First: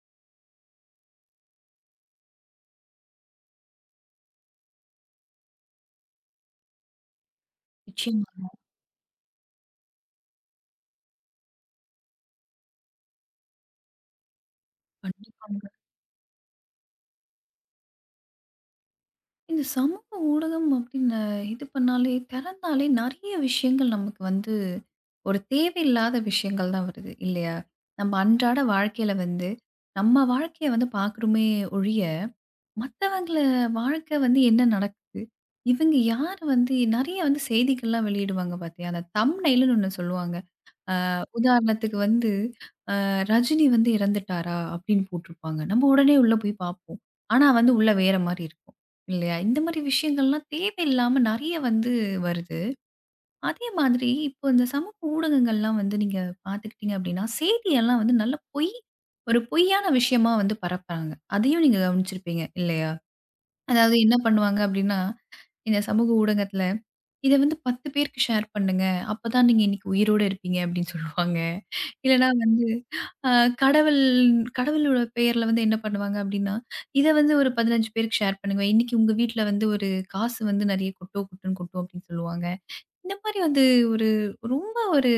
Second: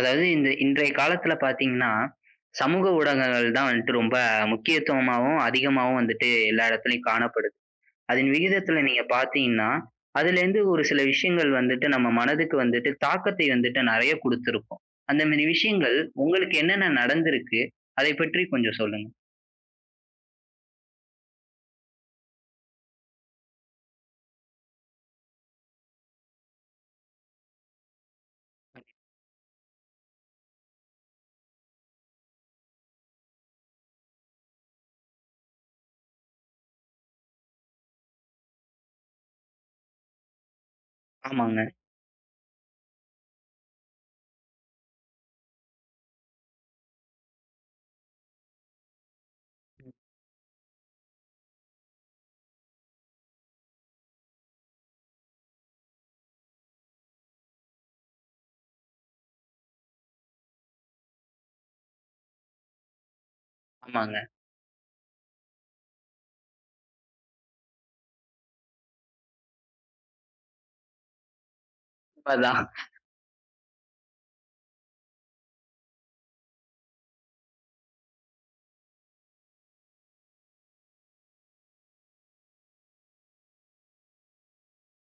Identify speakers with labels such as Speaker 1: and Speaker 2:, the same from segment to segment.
Speaker 1: அதாவது இந்த இன்றைய காலத்துல பார்த்தீங்கன்னா, சமூக ஊடகங்கள் தான் வந்துட்டு ரொம்ப முக்கியத்துவமாவும், அதிகமாவும் வந்துட்டு எல்லா இடத்துலயும் காணப்படுது. அதன்
Speaker 2: நிச்சயமாங்க.
Speaker 1: விகிதத்துல நீங்க பார்த்தீங்கன்னா, அதுலேருந்து ஒரு சில விஷயங்கள் வந்துட்டு நம்ம மனதுக்கு வந்துட்டு தாக்கத்தை வந்துட்டு நெறைய குடுத்திருக்கும். அந்த மாரி
Speaker 2: கண்டிப்பாங்க.
Speaker 1: விஷயங்கள் உங்களுக்கு என்னென்ன நடந்திருக்கு? அதை பற்றி கொஞ்சம் சொல்லுங்க.
Speaker 2: இந்த சமூக ஊடகம் அப்படின்னு இது பண்ணாலே, திறந்தாலே நெறைய விஷயங்கள் நமக்கு வந்து ஒரு தேவையில்லாத விஷயங்கள் தான் வருது இல்லையா? நம்ம அன்றாட வாழ்க்கையில வந்து நம்ம வாழ்க்கைய வந்து பார்க்குறோமே ஒழிய, மத்தவங்கள வாழ்க்கை வந்து என்ன நடக்குது? இவங்க யார் வந்து நெறைய வந்து செய்திகள்லாம் வெளியிடுவாங்க பார்த்தியா? அந்த தம்ப்நெயில்ன்னு ஒண்ணு சொல்லுவாங்க.
Speaker 1: ஆமாங்க,
Speaker 2: உதாரணத்துக்கு வந்து ரஜினி வந்து இறந்துட்டாரா? அப்படின்னு போட்டிருப்பாங்க. நம்ம உடனே உள்ள போய் பார்ப்போம். ஆனா வந்து உள்ள வேற மாரி இருக்கும். இல்லையா? இந்த மாரி விஷயங்கள்லாம் தேவையில்லாம நெறைய வந்து வருது. அதே மாதிரி இப்போ இந்த சமூக ஊடகங்கள்லாம் வந்து நீங்க பார்த்துக்கிட்டீங்க அப்படின்னா, செய்தியெல்லாம் வந்து நல்ல பொய் ஒரு பொய்யான விஷயமா வந்து பரப்புறாங்க. அதையும் நீங்க கவனிச்சிருப்பீங்க இல்லையா? அதாவது
Speaker 1: ஆமாங்க.
Speaker 2: என்ன பண்ணுவாங்க அப்படின்னா இந்த சமூக ஊடகத்துல, "இத வந்து 10 பேருக்கு ஷேர் பண்ணுங்க. அப்பதான் நீங்க இன்னைக்கு உயிரோட இருப்பீங்க" அப்படின்னு சொல்லுவாங்க. இல்லன்னா
Speaker 1: அதான்.
Speaker 2: வந்து அ கடவுள் கடவுளோட பெயர்ல வந்து என்ன பண்ணுவாங்க அப்படின்னா, "இத வந்து ஒரு 15 பேருக்கு ஷேர் பண்ணுங்க. இன்னைக்கு உங்க வீட்ல வந்து ஒரு காசு வந்து நெறைய கொட்டும், கொட்டும், கொட்டும்" அப்படின்னு சொல்லுவாங்க. இந்த மாரி வந்து ஒரு ரொம்ப ஒரு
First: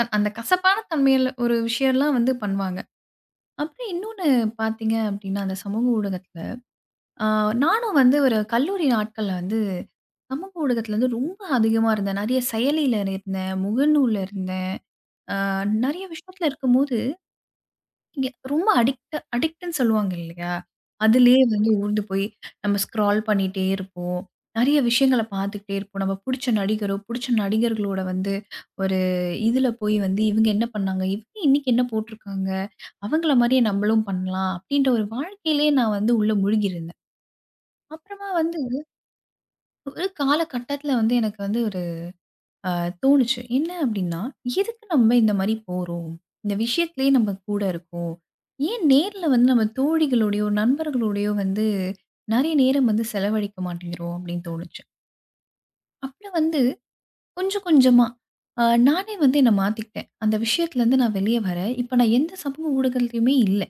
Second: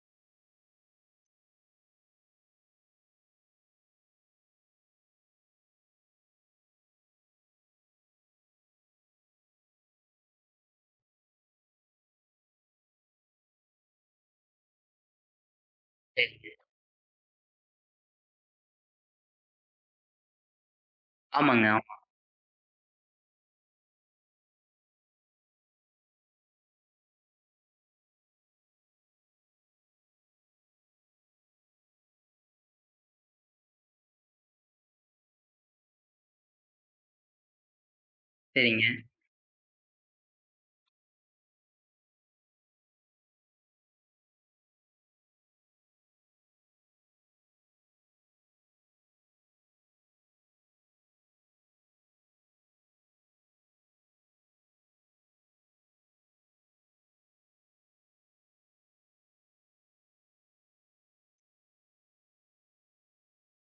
Speaker 2: அந்த கசப்பான தன்மையில ஒரு விஷயம்லாம் வந்து பண்ணுவாங்க. அப்புறம் இன்னொன்னு பார்த்தீங்க அப்படின்னா, அந்த சமூக ஊடகத்துல ஆ, நானும் வந்து ஒரு கல்லூரி நாட்கள்ல வந்து சமூக ஊடகத்துல வந்து ரொம்ப அதிகமா இருந்தேன். நிறைய செயலியில இருந்தேன். முகநூல்ல இருந்தேன். ஆ, நிறைய விஷயத்துல
Speaker 1: சரி.
Speaker 2: இருக்கும்போது இங்க ரொம்ப அடிக்ட்ன்னு சொல்லுவாங்க இல்லையா? அதிலேயே
Speaker 1: ஆமாங்க,
Speaker 2: வந்து
Speaker 1: ஆமா.
Speaker 2: ஊர்ந்து போய் நம்ம ஸ்க்ரால் பண்ணிட்டே இருப்போம். நிறைய விஷயங்கள பார்த்துக்கிட்டே இருப்போம். நம்ம புடிச்ச நடிகரோ, புடிச்ச நடிகர்களோட வந்து ஒரு இதுல போய் வந்து இவங்க என்ன பண்ணாங்க? இவங்க இன்னைக்கு என்ன போட்டிருக்காங்க? அவங்கள மாரியே நம்மளும் பண்ணலாம். அப்படின்ற ஒரு வாழ்க்கையிலேயே நான் வந்து உள்ள முழுகியிருந்தேன். அப்புறமா வந்து
Speaker 1: சரிங்க.
Speaker 2: ஒரு காலகட்டத்தில வந்து எனக்கு வந்து ஒரு அ தோணுச்சு. என்ன அப்டின்னா, எதுக்கு நம்ம இந்த மாரி போறோம்? இந்த விஷயத்திலேயே நம்ம கூட இருக்கோம். ஏன் நேர்ல வந்து நம்ம தோழிகளோடையோ, நண்பர்களோடையோ வந்து நெறைய நேரம் வந்து செலவழிக்க மாட்டேங்கிறோம் அப்டின்னு தோணுச்சு. அப்புறம் வந்து கொஞ்சம் கொஞ்சமா அ நானே வந்து என்ன மாத்திக்கிட்டேன். அந்த விஷயத்துலருந்து நான் வெளிய வரேன். இப்ப நான் எந்த சமூக ஊடகத்துலயுமே இல்ல.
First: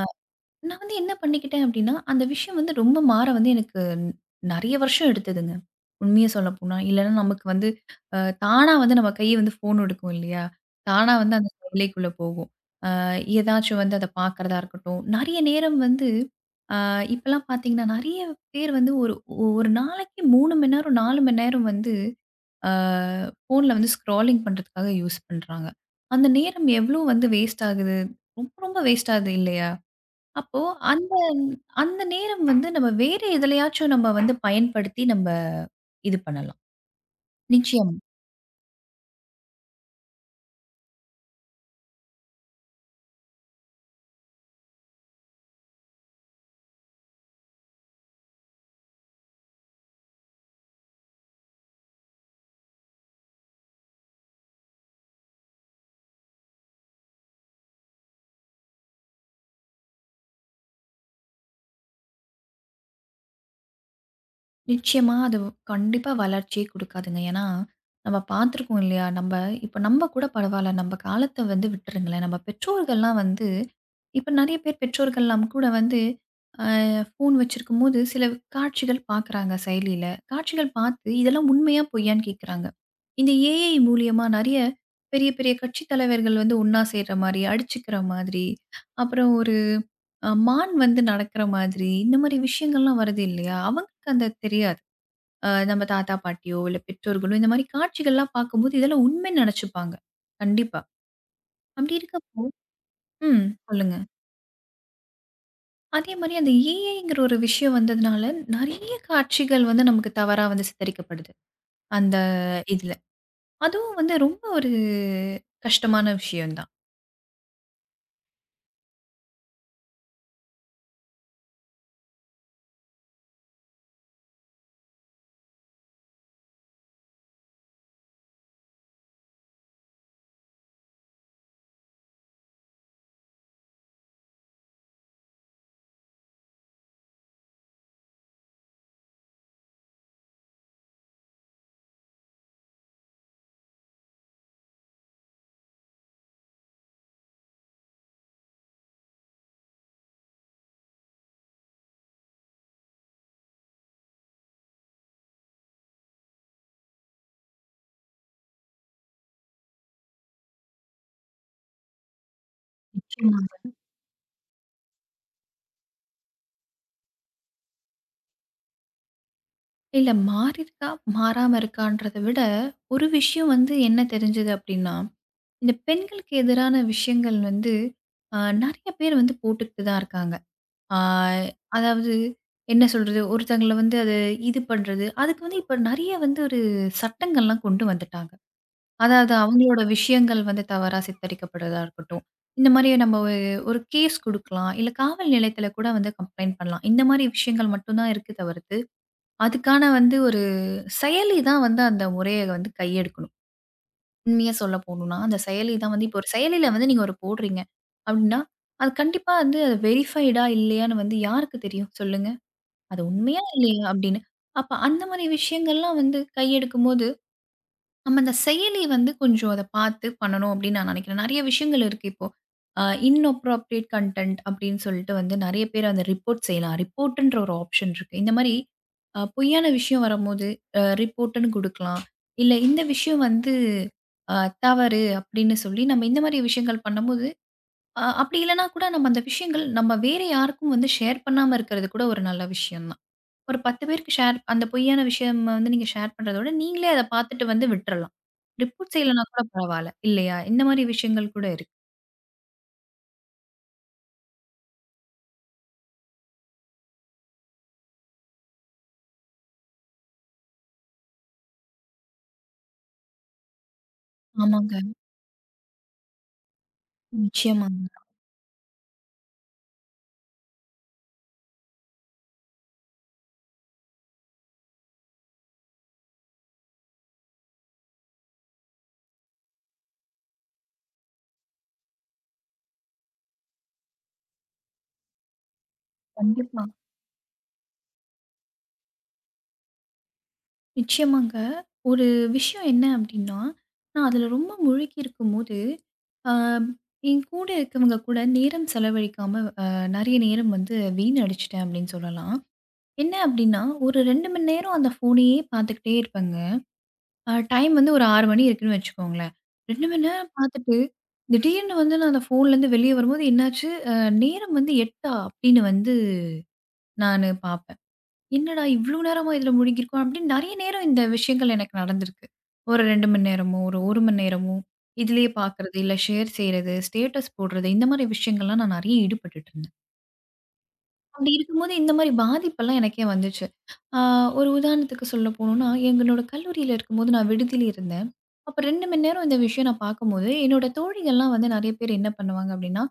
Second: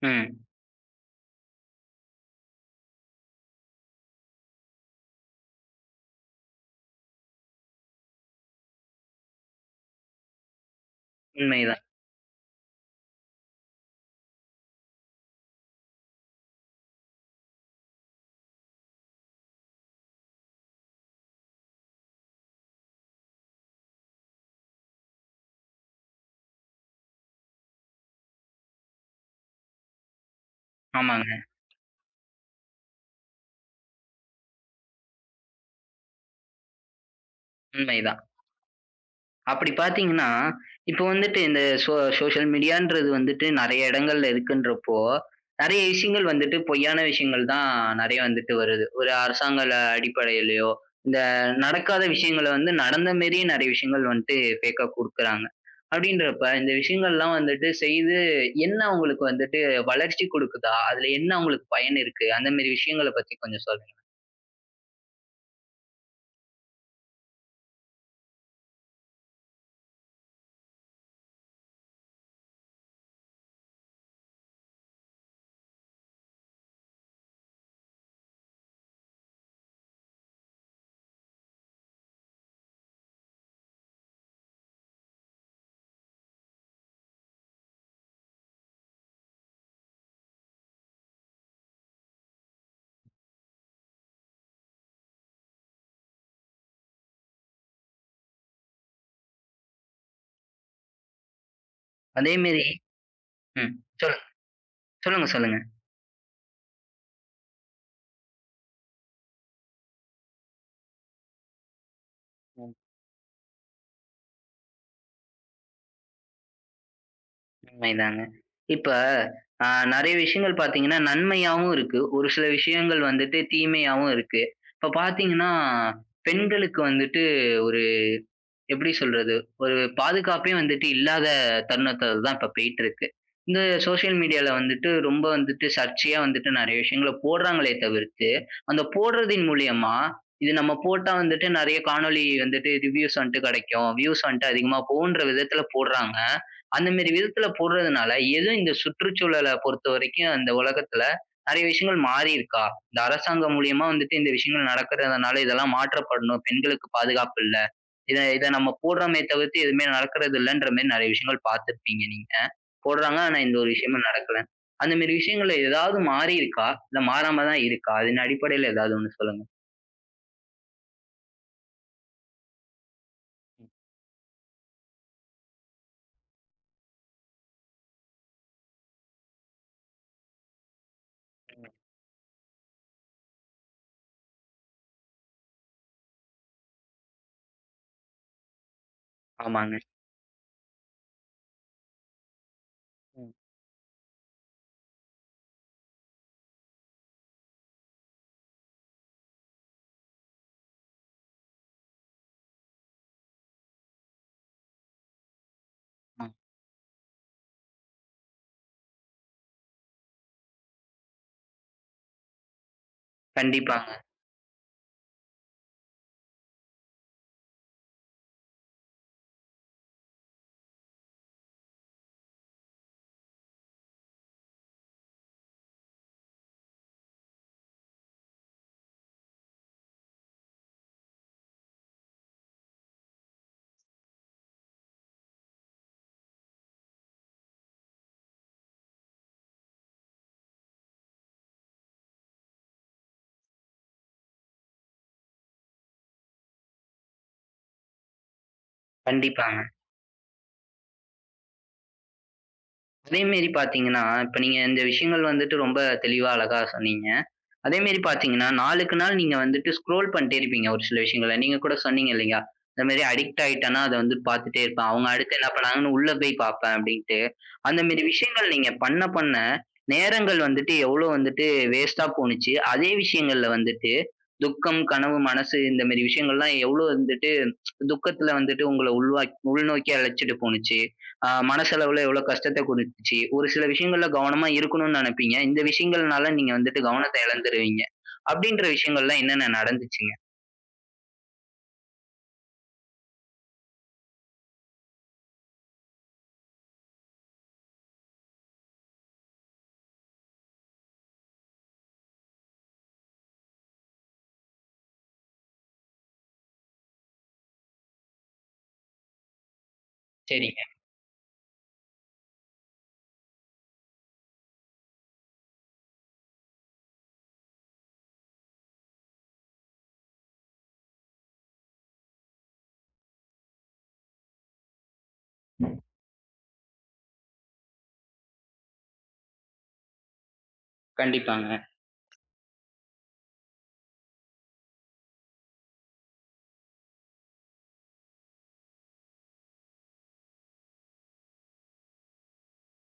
Speaker 1: ம்.
Speaker 2: நான் வந்து என்ன பண்ணிக்கிட்டேன் அப்டின்னா, அந்த விஷயம் வந்து ரொம்ப மாற வந்து எனக்கு நெறைய வருஷம் எடுத்ததுங்க. உண்மைய சொல்லப்போனா. இல்லன்னா நமக்கு வந்து அ தானா வந்து நம்ம கை வந்து ஃபோன் எடுக்கும் இல்லையா? தானா வந்து அந்த
Speaker 1: உண்மைதான்.
Speaker 2: செயலிக்குள்ள போகும். அ ஏதாச்சும் வந்து அத பார்க்கறதா இருக்கட்டும். நெறைய நேரம் வந்து இப்பலாம் பார்த்தீங்கன்னா, நெறைய பேர் வந்து ஒரு ஒரு நாளைக்கு 3 மணி நேரம், 4 மணி நேரம் வந்து அ ஃபோன்ல வந்து ஸ்க்ராலிங் பண்றதுக்காக யூஸ் பண்றாங்க. அந்த நேரம் எவ்ளோ வந்து வேஸ்ட் ஆகுது? ரொம்ப ரொம்ப வேஸ்ட் ஆகுது இல்லையா? அப்போ அந்
Speaker 1: ஆமாங்க.
Speaker 2: அந்த நேரம் வந்து நம்ம வேற எதுலயாச்சும் நம்ம வந்து பயன்படுத்தி நம்ம இது பண்ணலாம். நிச்சயமா.
Speaker 1: உண்மைதான். அப்படி பார்த்தீங்கன்னா, இப்போ வந்துட்டு இந்த சோஷியல் மீடியான்றது வந்துட்டு நெறைய இடங்கள்ல இருக்குன்றப்போ, நெறைய விஷயங்கள் வந்துட்டு பொய்யான விஷயங்கள் தான் நெறைய வந்துட்டு வருது. ஒரு அரசாங்க ல அடிப்படையிலயோ, இந்த நடக்காத விஷயங்கள வந்து நடந்த மாரியே நெறைய விஷயங்கள் வந்துட்டு ஃபேக்கா குடுக்குறாங்க. அப்படின்றப்ப இந்த விஷயங்கள்லாம் வந்துட்டு செய்து என்ன உங்களுக்கு வந்துட்டு வளர்ச்சி குடுக்குதா? அதுல என்ன உங்களுக்கு பயன் இருக்கு? அந்த மாரி விஷயங்கள பத்தி கொஞ்சம் சொல்லுங்க.
Speaker 2: நிச்சயமா அது கண்டிப்பா வளர்ச்சியே குடுக்காதுங்க. ஏன்னா, நம்ம பார்த்துருக்கோம் இல்லையா? இப்ப நம்ப கூட பரவால்ல. நம்ப காலத்த வந்து விட்டுருங்களேன். நம்ம பெற்றோர்கள்லாம் வந்து இப்ப நெறைய பேர் பெற்றோர்கள்லாம் கூட வந்து அ ஃபோன் வச்சிருக்கும்போது சில காட்சிகள் பார்க்குறாங்க செயலியில. காட்சிகள் பார்த்து இதெல்லாம் உண்மையா? பொய்யான்னு கேட்குறாங்க. இந்த AI மூலியமா நெறைய பெரிய, பெரிய கட்சி தலைவர்கள் வந்து ஒண்ணா சேர்ற மாரி, அடிச்சுக்கிற மாதிரி, அப்புறம் ஒரு மான் வந்து நடக்கிற மாதிரி, இந்த மாரி விஷயங்கள்லாம் வருது இல்லையா? அவங்களுக்கு அந்த தெரியாது. நம்ம தாத்தா, பாட்டியோ இல்ல பெற்றோர்களோ இந்த மாரி காட்சிகள்லாம் பார்க்கும்போது, இதெல்லாம் உண்மைன்னு நெனச்சுப்பாங்க. கண்டிப்பா. அப்படி இருக்க
Speaker 1: அதே மாரி
Speaker 2: ம்.
Speaker 1: ம்.
Speaker 2: சொல்லுங்க.
Speaker 1: சொல் சொல்லுங்க, சொல்லுங்க.
Speaker 2: அதே மாரி அந்த AIங்கிற ஒரு விஷயம் வந்ததுனால, நெறைய காட்சிகள் வந்து நமக்கு தவறா வந்து சித்தரிக்கப்படுது. அந்த இதுல. அதுவும் வந்து ரொம்ப ஒரு கஷ்டமான விஷயம் தான்.
Speaker 1: உண்மைதாங்க. இப்ப அ நெறைய விஷயங்கள் பார்த்தீங்கன்னா, நன்மையாவும் இருக்கு. ஒரு சில விஷயங்கள் வந்துட்டு தீமையாவும் இருக்கு. இப்ப பார்த்தீங்கன்னா, பெண்களுக்கு வந்துட்டு ஒரு எப்படி சொல்றது? ஒரு பாதுகாப்பே வந்துட்டு இல்லாத தருணத்துல தான் இப்ப போயிட்டுருக்கு. இந்த சோசியல் மீடியால வந்துட்டு ரொம்ப வந்துட்டு சர்ச்சையா வந்துட்டு நெறைய விஷயங்கள போடுறாங்களே தவிர்த்து, அந்த போடுறதின் மூலியமா, இது நம்ம போட்டா வந்துட்டு நெறைய காணொளி வந்துட்டு ரிவ்யூஸ் வந்துட்டு கெடைக்கும். வியூஸ் வந்துட்டு அதிகமா போகுன்ற விதத்துல போடுறாங்க. அந்த மாரி விதத்துல போடுறதுனால, எதுவும் இந்த சுற்றுச்சூழல பொறுத்தவரைக்கும் அந்த உலகத்துல நெறைய விஷயங்கள் மாறியிருக்கா? இந்த அரசாங்கம் மூலியமா வந்துட்டு இந்த விஷயங்கள் நடக்கிறதுனால இதெல்லாம் மாற்றப்படணும். பெண்களுக்கு பாதுகாப்பு இல்ல. இத இத நம்ம போடுறோமே தவிர்த்து எதுவுமே நடக்கிறது இல்லன்ற மாரி நெறைய விஷயங்கள் பார்த்திருப்பீங்க நீங்க. போடுறாங்க ஆனா
Speaker 2: நிச்சயமா.
Speaker 1: எந்த ஒரு விஷயமும் நடக்கல. அந்த மாரி விஷயங்கள்ல ஏதாவது மாறியிருக்கா? இல்ல மாறாம தான் இருக்கா? அதன் அடிப்படையில ஏதாவது ஒண்ணு சொல்லுங்க.
Speaker 2: இல்ல மாறியிருக்கா, மாறாம இருக்கான்றத விட, ஒரு விஷயம் வந்து என்ன தெரிஞ்சது அப்படின்னா, இந்த பெண்களுக்கு எதிரான விஷயங்கள் வந்து, நெறைய பேர் வந்து போட்டுக்கிட்டு தான் இருக்காங்க. ஆ அதாவது என்ன சொல்றது? ஒருத்தங்கள வந்து அது இது பண்றது. அதுக்கு வந்து இப்ப நெறைய வந்து ஒரு சட்டங்கள்லாம் கொண்டு வந்துட்டாங்க. அதாவது
Speaker 1: ஆமாங்க.
Speaker 2: அவங்களோட விஷயங்கள் வந்து தவறா சித்தரிக்கப்படுறதா இருக்கட்டும். இந்த மாரி நம்ம
Speaker 1: ம்.
Speaker 2: ஒரு ஒரு கேஸ் குடுக்கலாம். இல்ல காவல் நிலையத்தில கூட வந்து கம்ப்ளைண்ட் பண்ணலாம். இந்த மாரி விஷயங்கள் மட்டும் தான் இருக்கு தவிர்த்து, அதுக்கான வந்து ஒரு செயலி தான் வந்து அந்த முறைய வந்து கையெடுக்கணும். உண்மையா சொல்ல போணும்னா, அந்த செயலி தான் வந்து இப்போ ஒரு
Speaker 1: ம்.
Speaker 2: செயலில வந்து நீங்க ஒரு போடுறீங்க. அப்டின்னா, அது கண்டிப்பா வந்து அது வெரிஃபைடா இல்லையான்னு வந்து யாருக்கு தெரியும்? சொல்லுங்க. அது உண்மையா இல்லையா?
Speaker 1: கண்டிப்பாங்க,
Speaker 2: அப்படின்னு. அப்ப அந்த மாரி விஷயங்கள்லாம் வந்து கையெடுக்கும்போது, நம்ம அந்த செயலி வந்து கொஞ்சம் அத பார்த்து பண்ணணும் அப்படின்னு நான் நினைக்கிறேன். நெறைய விஷயங்கள் இருக்கு இப்போ. அ இன்அப்ராப்ரியேட் கன்டென்ட் அப்படின்னு சொல்லிட்டு வந்து நெறைய பேர் அந்த ரிப்போர்ட் செய்யலாம். ரிப்போர்ட்ன்ற ஒரு ஆப்ஷன் இருக்கு. இந்த மாரி பொய்யான விஷயம் வரும்போது ரிப்போர்ட்ன்னு குடுக்கலாம். இல்ல இந்த விஷயம் வந்து அ தவறு அப்படின்னு சொல்லி நம்ம இந்த மாரி விஷயங்கள் பண்ணும்போது, அப்படி இல்லன்னா கூட நம்ம அந்த விஷயங்கள் நம்ம வேற யாருக்கும் வந்து ஷேர் பண்ணாம இருக்கிறது கூட ஒரு நல்ல விஷயம் தான். ஒரு 10 பேருக்கு ஷேர் அந்த பொய்யான விஷயம் வந்து நீங்க ஷேர் பண்றத விட, நீங்களே அத பார்த்துட்டு வந்து விட்டுறலாம். ரிப்போர்ட் செய்யலனா கூட
Speaker 1: கண்டிப்பாங்க.
Speaker 2: பரவால்ல. இல்லையா? இந்த மாரி விஷயங்கள் கூட இருக்கு.
Speaker 1: அதே மாரி பார்த்தீங்கன்னா, இப்ப நீங்க இந்த விஷயங்கள் வந்துட்டு ரொம்ப தெளிவா அழகா சொன்னீங்க. அதே மாரி பார்த்தீங்கன்னா, நாளுக்கு நாள் நீங்க வந்துட்டு ஸ்க்ரோல் பண்ணிட்டே இருப்பீங்க ஒரு சில விஷயங்கள. நீங்க கூட சொன்னீங்க இல்லையா? இந்த மாரி அடிக்ட் ஆயிட்டேன்னா, அத வந்து பார்த்துட்டே
Speaker 2: ஆமாங்க.
Speaker 1: இருப்பேன். அவங்க அடுத்து என்ன பண்ணாங்கன்னு உள்ள போய் பார்ப்பேன் அப்டின்ட்டு. அந்த
Speaker 2: நிச்சயமாங்க.
Speaker 1: மாரி விஷயங்கள் நீங்க பண்ண பண்ண, நேரங்கள் வந்துட்டு எவ்ளோ வந்துட்டு வேஸ்ட்டா போணுச்சு. அதே விஷயங்கள்ல வந்துட்டு துக்கம், கனவு, மனசு இந்த மாரி விஷயங்கள்லாம் எவ்ளோ வந்துட்டு துக்கத்துல வந்துட்டு உங்கள உள்நோக்கி அழைச்சிட்டு போணுச்சு? மனசளவுல எவ்வளோ கஷ்டத்த குடுத்துச்சு. ஒரு சில விஷயங்கள்ல கவனமா இருக்கணும்னு நெனைப்பீங்க. இந்த விஷயங்கள்னால நீங்க
Speaker 2: கண்டிப்பா.
Speaker 1: வந்துட்டு கவனத்த இழந்துருவீங்க. அப்படின்ற விஷயங்கள்லாம் என்னென்ன நடந்துச்சுங்க?
Speaker 2: நிச்சயமாங்க. ஒரு விஷயம் என்ன அப்டின்னா, நான் அதுல ரொம்ப முழுகி இருக்கும்போது, அ என் கூட இருக்கவங்க கூட நேரம் செலவழிக்காம நெறைய நேரம் வந்து வீணடிச்சுட்டேன் அப்டின்னு சொல்லலாம். என்ன அப்டின்னா, ஒரு 2 மணி நேரம் அந்த ஃபோனையே பார்த்துக்கிட்டே இருப்பேங்க. டைம் வந்து ஒரு 6 மணி இருக்குன்னு வச்சுக்கோங்களேன். 2 மணி நேரம்
Speaker 1: சரிங்க.
Speaker 2: பார்த்துட்டு, திடீர்னு வந்து நான் அந்த ஃபோன்லேருந்து வெளிய வரும்போது என்னாச்சு, நேரம் வந்து 8:00 அப்படின்னு வந்து நானு பார்ப்பேன். என்னடா இவ்ளோ நேரமா இதில முழுகியிருக்கோம் அப்படின்னு நெறைய நேரம் இந்த விஷயங்கள் எனக்கு நடந்திருக்கு. ஒரு 2 மணி நேரமோ, ஒரு 1 மணி நேரமோ, இதிலேயே பார்க்குறது, இல்ல ஷேர் செய்றது, ஸ்டேட்டஸ் போடுறது, இந்த மாரி விஷயங்கள்லாம் நான் நெறைய ஈடுபட்டுட்டு இருந்தேன். அப்படி
Speaker 1: கண்டிப்பாங்க.
Speaker 2: இருக்கும்போது இந்த மாரி பாதிப்பெல்லாம் எனக்கே வந்துச்சு. ஆ ஒரு உதாரணத்துக்கு சொல்ல போணும்னா, எங்களோட கல்லூரியில இருக்கும்போது நான் விடுதியில இருந்தேன். அப்ப 2 மணி நேரம் இந்த விஷயம் நான் பார்க்கும்போது, என்னோட தோழிகள்லாம் வந்து நெறைய பேர் என்ன பண்ணுவாங்க அப்படின்னா,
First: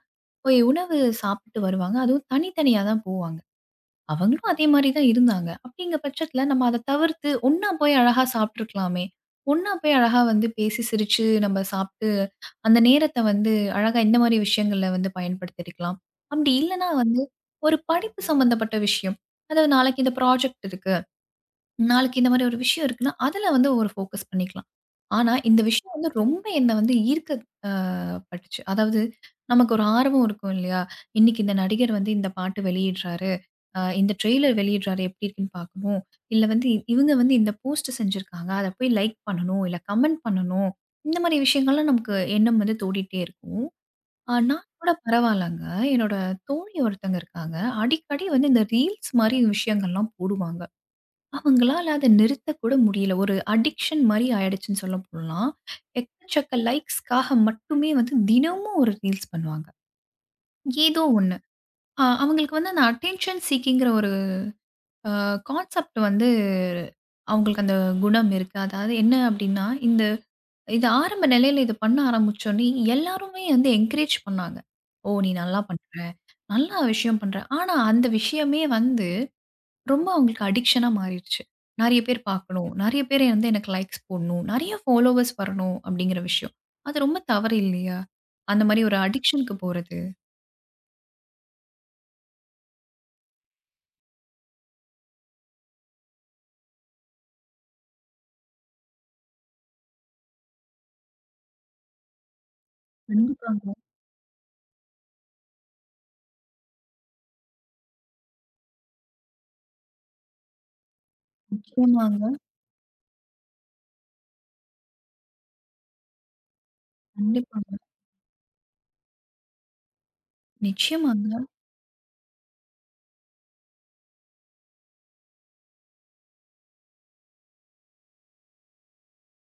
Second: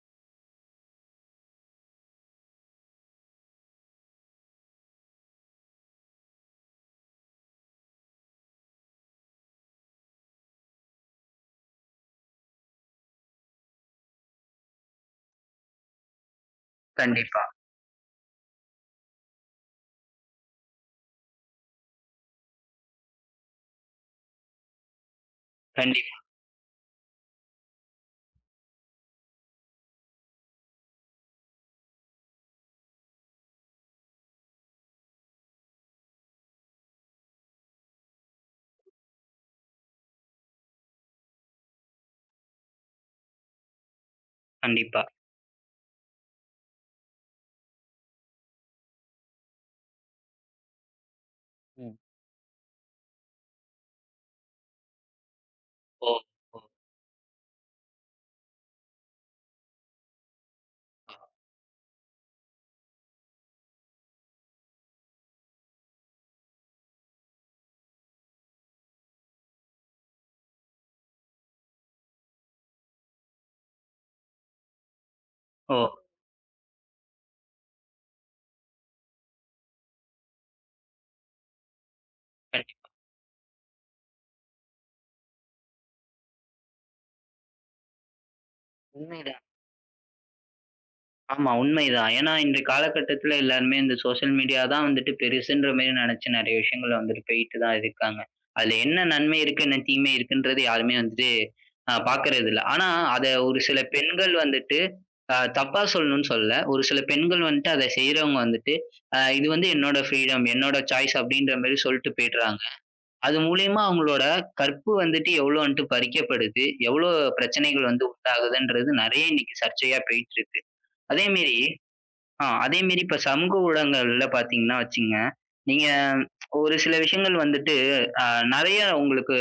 Speaker 2: போய் உணவு சாப்பிட்டு வருவாங்க. அதுவும் தனித்தனியா தான் போவாங்க. அவங்களும் அதே மாரி தான் இருந்தாங்க. அப்படிங்கிற பட்சத்தில நம்ம அத தவிர்த்து ஒண்ணா போய் அழகா சாப்பிட்டுருக்கலாமே! ஒண்ணா போய் அழகா வந்து பேசி சிரிச்சு நம்ம சாப்ட்டு அந்த நேரத்த வந்து அழகா இந்த மாரி விஷயங்கள்ல வந்து பயன்படுத்திருக்கலாம். அப்படி இல்லன்னா வந்து,
Speaker 1: கண்டிப்பா.
Speaker 2: ஒரு படிப்பு சம்மந்தப்பட்ட விஷயம். அதாவது நாளைக்கு இந்த ப்ராஜெக்ட் இருக்கு. நாளைக்கு இந்த மாரி ஒரு விஷயம் இருக்குன்னா, அதுல வந்து ஒரு ஃபோக்கஸ் பண்ணிக்கலாம். ஆனா, இந்த விஷயம் வந்து
Speaker 1: கண்டிப்
Speaker 2: ரொம்ப என்ன வந்து ஈர்க்க அ பட்டுச்சு. அதாவது நமக்கு ஒரு ஆர்வம் இருக்கும் இல்லையா? இன்னைக்கு இந்த நடிகர் வந்து இந்த பாட்டு வெளியிடுறாரு. இந்த ட்ரெய்லர் வெளியிடுறாரு எப்படி இருக்குன்னு பார்க்கணும். இல்ல வந்து இவங்க வந்து இந்த போஸ்ட் செஞ்சிருக்காங்க. அத போய் லைக் பண்ணணும். இல்ல கமெண்ட் பண்ணணும். இந்த மாரி விஷயங்கள்லாம் நமக்கு எண்ணம் வந்து தோடிட்டே இருக்கும். நான் கூட
Speaker 1: கண்டிப்பா.
Speaker 2: பரவாயில்லங்க. என்னோட தோழி ஒருத்தங்க இருக்காங்க. அடிக்கடி வந்து இந்த ரீல்ஸ் மாரி விஷயங்கள்லாம் போடுவாங்க. அவங்களால
Speaker 1: ம்.
Speaker 2: அத நிறுத்தக் கூட முடியல. ஒரு அடிக்ஷன் மாரி ஆயிடுச்சுன்னு சொல்ல போலாம்.
Speaker 1: ஓ!
Speaker 2: எக்கச்சக்க
Speaker 1: ஓ!
Speaker 2: லைக்ஸ்க்காக மட்டுமே வந்து தினமும் ஒரு ரீல்ஸ் பண்ணுவாங்க. ஏதோ ஒண்ணு. அவங்களுக்கு வந்து அந்த அட்டென்ஷன் சீக்கிங்கிற ஒரு கான்செப்ட் வந்து அவங்களுக்கு அந்த குணம் இருக்கு. அதாவது என்ன அப்படின்னா, இது ஆரம்ப நிலையில இத பண்ண ஆரம்பிச்சோனே, எல்லாருமே வந்து என்கரேஜ் பண்ணாங்க. "ஓ! நீ நல்லா
Speaker 1: ஓ!
Speaker 2: பண்ற. நல்ல விஷயம் பண்ற." ஆனா அந்த விஷயமே வந்து ரொம்ப அவங்களுக்கு அடிக்ஷனா மாறிடுச்சு. நெறைய பேர் பார்க்கணும்.
Speaker 1: கண்டிப்
Speaker 2: நெறைய பேர் வந்து எனக்கு லைக்ஸ் போடணும். நெறைய ஃபாலோவர்ஸ் வரணும் அப்படிங்கிற விஷயம். அது ரொம்ப தவறு இல்லையா? அந்த மாரி ஒரு
Speaker 1: உண்மைதான்.
Speaker 2: அடிக்ஷனுக்கு போறது.
Speaker 1: ஆமா உண்மைதான். ஏன்னா இந்த காலகட்டத்துல எல்லாருமே இந்த சோசியல் மீடியா தான் வந்துட்டு பெருசுன்ற மாரி நெனைச்சு நெறைய விஷயங்கள்ல வந்துட்டு போயிட்டு தான் இருக்காங்க. அதுல என்ன நன்மை இருக்கு, என்ன தீமை இருக்குன்றது யாருமே வந்துட்டு பாக்குறதில்ல. ஆனா அத ஒரு
Speaker 2: கண்டிப்பாங்க.
Speaker 1: சில பெண்கள் வந்துட்டு தப்பா சொல்லணும்னு சொல்லல. ஒரு சில பெண்கள் வந்துட்டு அத செய்றவங்க வந்துட்டு, இது வந்து என்னோட ஃப்ரீடம், என்னோட சாய்ஸ் அப்படின்ற மாரி சொல்ட்டு
Speaker 2: நிச்சயமாங்க.
Speaker 1: போயிடுறாங்க. அது மூலியமா அவங்களோட கற்பு வந்துட்டு எவ்வளோ வந்துட்டு பறிக்கப்படுது, எவ்வளோ
Speaker 2: கண்டிப்பாங்க.
Speaker 1: பிரச்சனைகள் வந்து உண்டாகுதுன்றது நெறைய இன்னைக்கு சர்ச்சையா போயிட்டு இருக்கு. அதே
Speaker 2: நிச்சயமாங்க.
Speaker 1: மேரி ஆ அதேமாரி இப்ப சமூக ஊடகங்கள்ல பார்த்தீங்கன்னா வச்சுங்க, நீங்க ஒரு சில விஷயங்கள் வந்துட்டு அ நெறைய உங்களுக்கு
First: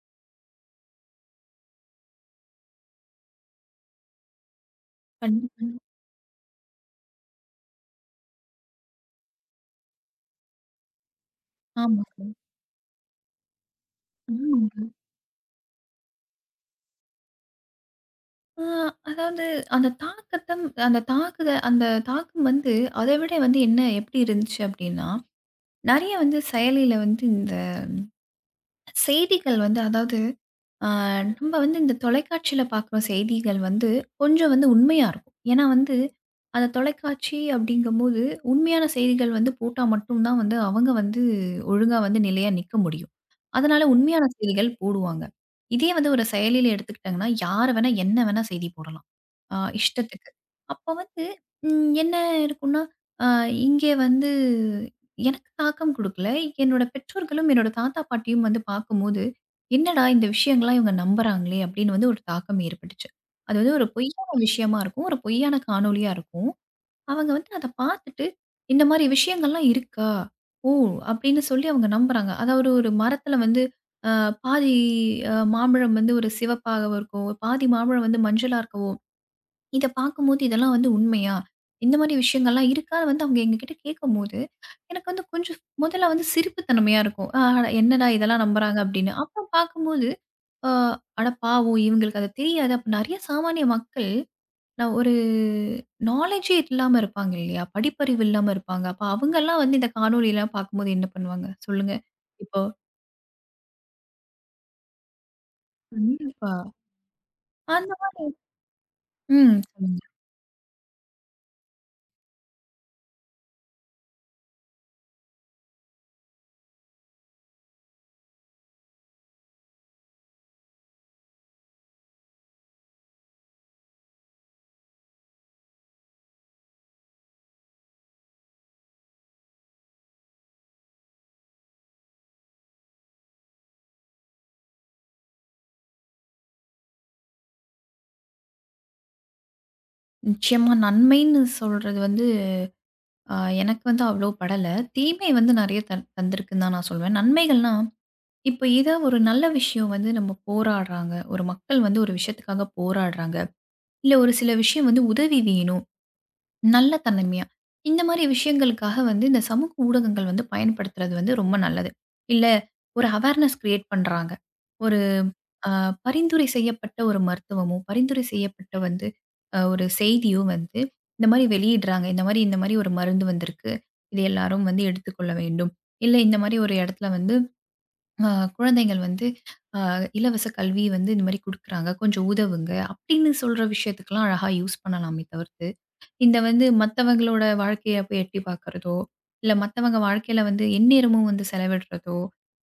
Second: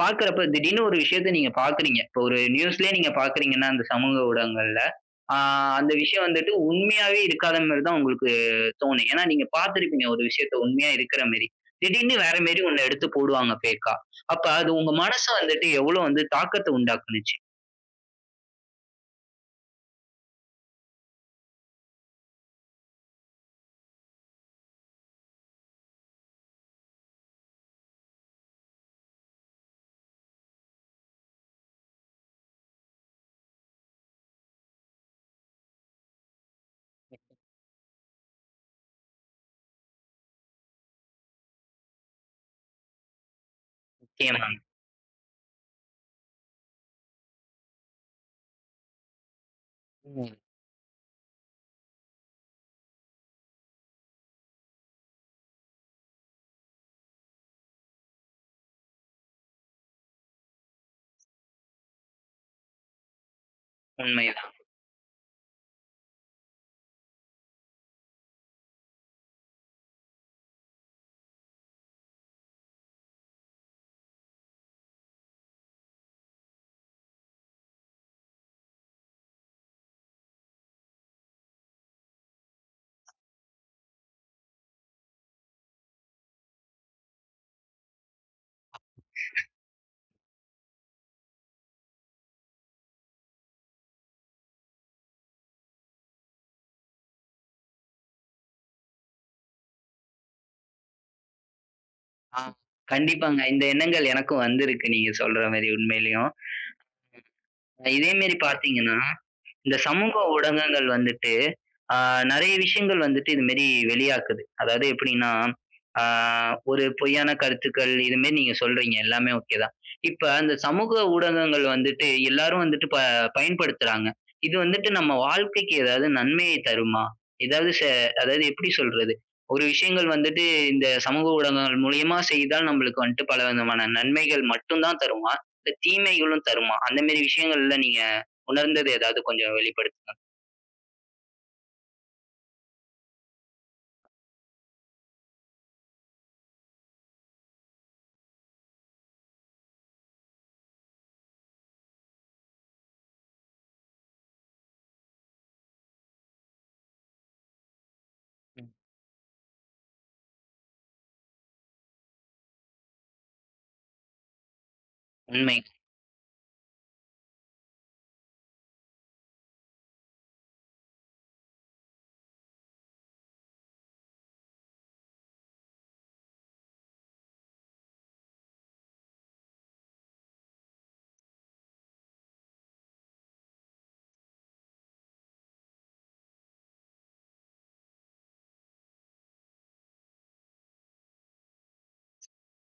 Speaker 1: பார்க்குறப்ப திடீர்னு ஒரு விஷயத்த நீங்க பார்க்குறீங்க. இப்போ ஒரு நியூஸ்லயே நீங்க பார்க்குறீங்கன்னா, அந்த சமூக ஊடகங்கள்ல, ஆ
Speaker 2: கண்டிப்பா.
Speaker 1: அந்த விஷயம் வந்துட்டு உண்மையாவே இருக்காத மாரி தான் உங்களுக்கு தோணும். ஏன்னா, நீங்க பார்த்துருப்பீங்க ஒரு விஷயத்த உண்மையா இருக்கிற மாரி. திடீர்னு
Speaker 2: ஆமாங்க.
Speaker 1: வேற மாரி ஒண்ணு எடுத்து போடுவாங்க ஃபேக்கா. அப்ப அது
Speaker 2: ஆமாங்க.
Speaker 1: உங்க மனச வந்துட்டு எவ்வளோ வந்து தாக்கத்த உண்டாக்குனுச்சு?
Speaker 2: ஆ, அதாவது அந்த தாக்கத்தம் அந்த தாக்குத அந்த தாக்கம் வந்து அதை விட வந்து என்ன எப்படி இருந்துச்சு அப்படின்னா, நெறைய வந்து செயலில வந்து இந்த செய்திகள் வந்து அதாவது ஆ நம்ம வந்து இந்த தொலைக்காட்சியில பார்க்குற செய்திகள் வந்து கொஞ்சம் வந்து உண்மையா இருக்கும். ஏன்னா வந்து அந்த தொலைக்காட்சி அப்படிங்கும்போது உண்மையான செய்திகள் வந்து போட்டா மட்டும் தான் வந்து அவங்க வந்து ஒழுங்கா வந்து நிலையா நிக்க முடியும். அதனால உண்மையான
Speaker 1: முக்கியமா.
Speaker 2: செய்திகள் போடுவாங்க. இதே வந்து ஒரு செயலியில எடுத்துக்கிட்டாங்கன்னா, யார் வேணா என்ன வேணா செய்தி போடலாம். இஷ்டத்துக்கு.
Speaker 1: ம்.
Speaker 2: அப்ப வந்து ம் என்ன இருக்கும்ன்னா, அ இங்கே வந்து எனக்கு தாக்கம் குடுக்கல. என்னோட பெற்றோர்களும், என்னோட தாத்தா, பாட்டியும் வந்து பார்க்கும்போது, "என்னடா இந்த விஷயங்கள்லாம் இவங்க நம்புறாங்களே!" அப்படின்னு வந்து ஒரு தாக்கம் ஏற்பட்டுச்சு. அது வந்து ஒரு
Speaker 1: உண்மையா?
Speaker 2: பொய்யான விஷயமா இருக்கும். ஒரு பொய்யான காணொளியா இருக்கும். அவங்க வந்து அத பார்த்துட்டு, "இந்த மாரி விஷயங்கள்லாம் இருக்கா? ஓ!" அப்படின்னு சொல்லி அவங்க நம்புறாங்க. அதாவது ஒரு மரத்தில வந்து அ பாதி மாம்பழம் வந்து ஒரு சிவப்பாகவும் இருக்கும். பாதி மாம்பழம் வந்து மஞ்சளா இருக்கவும் இத பார்க்கும்போது இதெல்லாம் வந்து உண்மையா? இந்த மாரி விஷயங்கள்லாம் இருக்கான்னு வந்து அவங்க எங்ககிட்ட கேட்கும்போது, எனக்கு வந்து கொஞ்சம் முதல்ல வந்து சிரிப்புத்தன்மையா இருக்கும். அட என்னடா இதெல்லாம் நம்புறாங்க அப்படின்னு. அப்புறம் பார்க்கும்போது, அ அட பாவம் இவங்களுக்கு அது தெரியாது. அப்ப நெறைய சாமானிய மக்கள் நான் ஒரு நாலேட்ஜே இல்லாம இருப்பாங்க இல்லையா? படிப்பறிவு இல்லாம இருப்பாங்க. அப்ப அவங்கலாம் வந்து இந்த காணொளிலாம் பார்க்கும்போது என்ன பண்ணுவாங்க? சொல்லுங்க.
Speaker 1: ஆ,
Speaker 2: இப்போ
Speaker 1: கண்டிப்பாங்க. இந்த எண்ணங்கள் எனக்கும் வந்திருக்கு நீங்க சொல்ற மாரி உண்மையிலயும்.
Speaker 2: கண்டிப்பா. அந்த
Speaker 1: இதே மாரி பார்த்தீங்கன்னா,
Speaker 2: ம்.
Speaker 1: இந்த
Speaker 2: சொல்லுங்க.
Speaker 1: சமூக ஊடகங்கள் வந்துட்டு, ஆ நெறைய விஷயங்கள் வந்துட்டு இது மாரி வெளியாக்குது. அதாவது எப்படின்னா, ஆ ஒரு பொய்யான கருத்துக்கள் இது மாரி நீங்க சொல்றீங்க. எல்லாமே ஓகே தான். இப்ப அந்த சமூக ஊடகங்கள் வந்துட்டு எல்லாரும் வந்துட்டு பயன்படுத்துறாங்க. இது வந்துட்டு நம்ம வாழ்க்கைக்கு ஏதாவது நன்மையை தருமா? ஏதாவது அதாவது எப்படி சொல்றது? ஒரு விஷயங்கள் வந்துட்டு இந்த சமூக ஊடகங்கள் மூலியமா செய்தால் நம்மளுக்கு வந்துட்டு பலவிதமான நன்மைகள் மட்டும் தான் தருமா? இல்ல தீமைகளும் தருமா? அந்த மாரி விஷயங்கள்ல நீங்க உணர்ந்தது ஏதாவது கொஞ்சம் வெளிப்படுத்துங்க.
Speaker 2: நிச்சயமா நன்மைன்னு சொல்றது வந்து ஆ, எனக்கு வந்து அவ்வளோ படல. தீமை வந்து நெறைய தந்திருக்குன்னு தான் நான் சொல்வேன். நன்மைகள்னா, இப்ப ஏதா ஒரு நல்ல விஷயம் வந்து நம்ம போராடுறாங்க. ஒரு மக்கள் வந்து ஒரு விஷயத்துக்காக போராடுறாங்க. இல்ல ஒரு சில விஷயம் வந்து உதவி வேணும். நல்ல தன்மையா. இந்த மாரி
Speaker 1: ம்.
Speaker 2: விஷயங்களுக்காக வந்து இந்த சமூக ஊடகங்கள் வந்து பயன்படுத்துறது வந்து ரொம்ப நல்லது. இல்ல ஒரு அவேர்னஸ் கிரியேட் பண்றாங்க. ஒரு
Speaker 1: உண்மை.
Speaker 2: அ பரிந்துரை செய்யப்பட்ட ஒரு மருத்துவமோ, பரிந்துரை செய்யப்பட்ட வந்து ஒரு செய்தியோ வந்து இந்த மாரி வெளியிடுறாங்க. இந்த மாரி ஒரு மருந்து வந்திருக்கு. இது எல்லாரும் வந்து எடுத்துக்கொள்ள வேண்டும். இல்ல இந்த மாரி ஒரு இடத்துல வந்து அ குழந்தைகள் வந்து அ இலவச கல்வி வந்து இந்த மாரி குடுக்குறாங்க. கொஞ்சம் உதவுங்க. அப்படின்னு சொல்ற விஷயத்துக்கெல்லாம் அழகா யூஸ் பண்ணலாமே தவிர்த்து, இந்த வந்து மத்தவங்களோட வாழ்க்கைய போய் எட்டி பார்க்கிறதோ, இல்ல மத்தவங்க வாழ்க்கையில வந்து எந்நேரமும் வந்து செலவிடுறதோ,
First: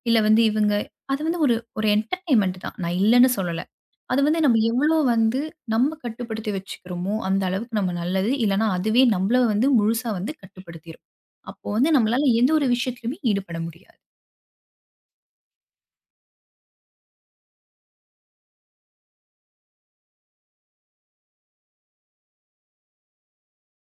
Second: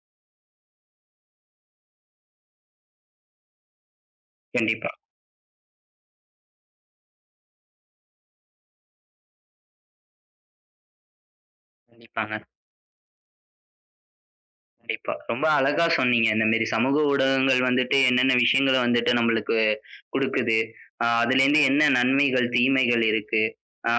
Speaker 2: இல்ல வந்து இவங்க அது வந்து ஒரு ஒரு என்டர்டெயின்மெண்ட் தான். நான் இல்லன்னு சொல்லல. அது வந்து நம்ம
Speaker 1: கண்டிப்பா.
Speaker 2: எவ்வளோ வந்து நம்ம கட்டுப்படுத்தி வச்சுக்கிறோமோ, அந்த அளவுக்கு நம்ம நல்லது. இல்லன்னா, அதுவே நம்மள வந்து முழுசா வந்து கட்டுப்படுத்திரும். அப்போ வந்து நம்மளால
Speaker 1: கண்டிப்பாங்க.
Speaker 2: எந்த ஒரு விஷயத்திலயுமே ஈடுபட முடியாது.
Speaker 1: கண்டிப்பா. ரொம்ப அழகா சொன்னீங்க. இந்த மாரி சமூக ஊடகங்கள் வந்துட்டு என்னென்ன விஷயங்கள வந்துட்டு நம்மளுக்கு குடுக்குது. அதுலேருந்து என்ன நன்மைகள், தீமைகள் இருக்கு. ஆ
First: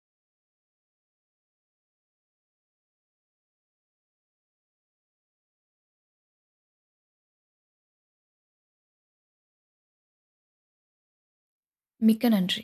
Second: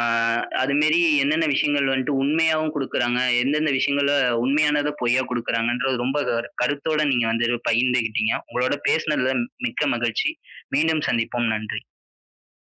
Speaker 1: அதுமாரி என்னென்ன விஷயங்கள் வந்துட்டு உண்மையாவும் குடுக்குறாங்க. எந்தெந்த விஷயங்கள உண்மையானத பொய்யா குடுக்குறாங்கன்றது ரொம்ப கருத்தோட நீங்க வந்து பகிர்ந்துக்கிட்டீங்க. உங்களோட பேசினதுல மிக்க மகிழ்ச்சி. மீண்டும் சந்திப்போம். நன்றி.
Speaker 2: மிக்க நன்றி.